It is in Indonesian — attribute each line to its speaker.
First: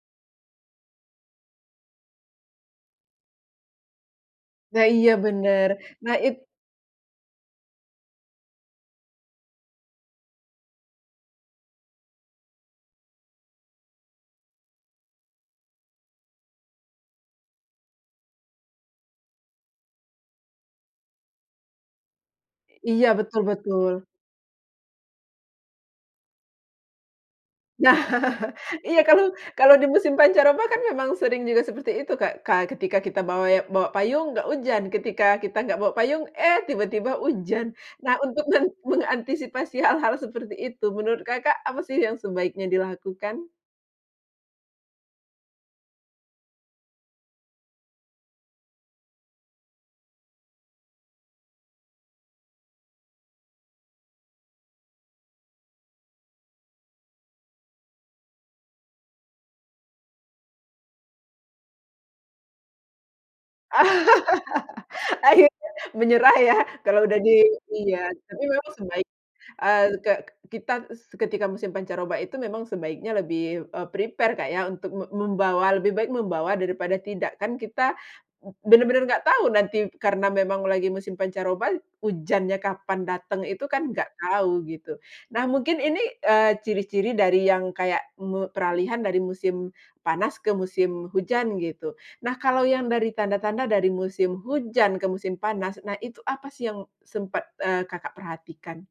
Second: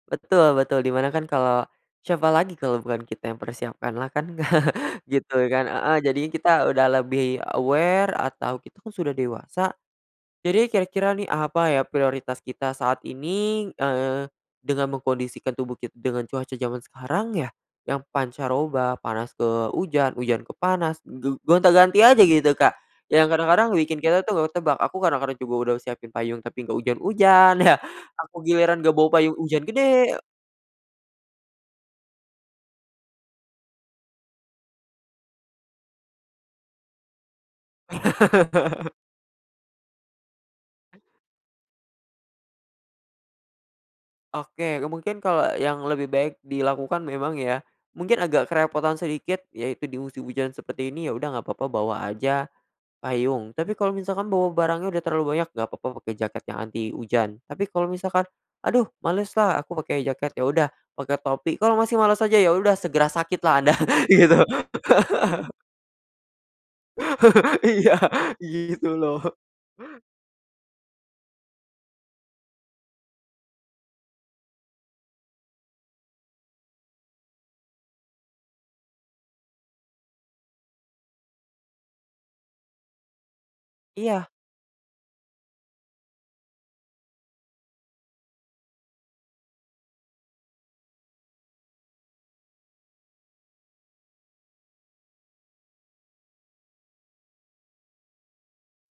Speaker 1: Betul betul. Di mana kan kalau siapa lagi kalau bukan kita yang persiapan lah kan?
Speaker 2: Nah iya,
Speaker 1: Gitu kan?
Speaker 2: bener.
Speaker 1: Heeh.
Speaker 2: Nah,
Speaker 1: Jadi,
Speaker 2: it
Speaker 1: kita udah lebih aware atau kita kan sudah dewasa, jadi kira-kira nih, apa ya prioritas kita saat ini, eee, dengan mengkondisikan tubuh kit dengan cuaca zaman sekarang ya? Yang pancaroba, panas ke ujan, ujan ke panas, ge gonta-ganti aja gitu, Kak.
Speaker 2: Iya,
Speaker 1: Yang
Speaker 2: betul
Speaker 1: kadang-kadang bikin
Speaker 2: betul.
Speaker 1: kita tuh gak ketebak. Aku kadang-kadang juga udah siapin payung tapi gak ujan-ujan ya,
Speaker 2: Nah.
Speaker 1: aku giliran gak
Speaker 2: Iya,
Speaker 1: bawa
Speaker 2: kalau
Speaker 1: payung, ujan
Speaker 2: kalau di musim
Speaker 1: gede.
Speaker 2: pancaroba kan memang sering juga seperti itu, Kak. Ketika kita bawa ya bawa payung, nggak hujan, ketika kita nggak bawa payung, eh tiba-tiba hujan. Nah, untuk meng mengantisipasi hal-hal seperti itu, menurut Kakak, apa sih yang sebaiknya dilakukan?
Speaker 1: Oke, mungkin kalau yang lebih baik dilakukan memang ya, mungkin agak kerepotan sedikit, yaitu di musim hujan seperti ini, ya udah gak papa bawa aja payung. Tapi kalau misalkan bawa barangnya udah terlalu banyak, gak papa pake jaket yang anti hujan, tapi kalau misalkan aduh males lah aku pake jaket, ya udah pake topi. Kalo masih males aja, ya udah segera sakit lah Anda, gitu.
Speaker 2: Akhirnya, menyerah ya, kalau udah di ini
Speaker 1: Iya.
Speaker 2: ya, tapi memang
Speaker 1: Gitu
Speaker 2: sebaik
Speaker 1: loh.
Speaker 2: eee, ke kita ketika musim pancaroba itu memang sebaiknya lebih, eee, prepare untuk mem membawa lebih baik membawa daripada tidak kan. Kita benar-benar nggak tahu nanti karena memang lagi musim pancaroba, hujannya kapan dateng itu kan nggak
Speaker 1: Iya.
Speaker 2: tahu gitu. Nah mungkin ini, eee, ciri-ciri dari yang kayak me peralihan dari musim panas ke musim hujan gitu, nah kalau yang dari tanda-tanda dari musim hujan ke musim panas, nah itu apa sih yang sempat, eee, Kakak perhatikan?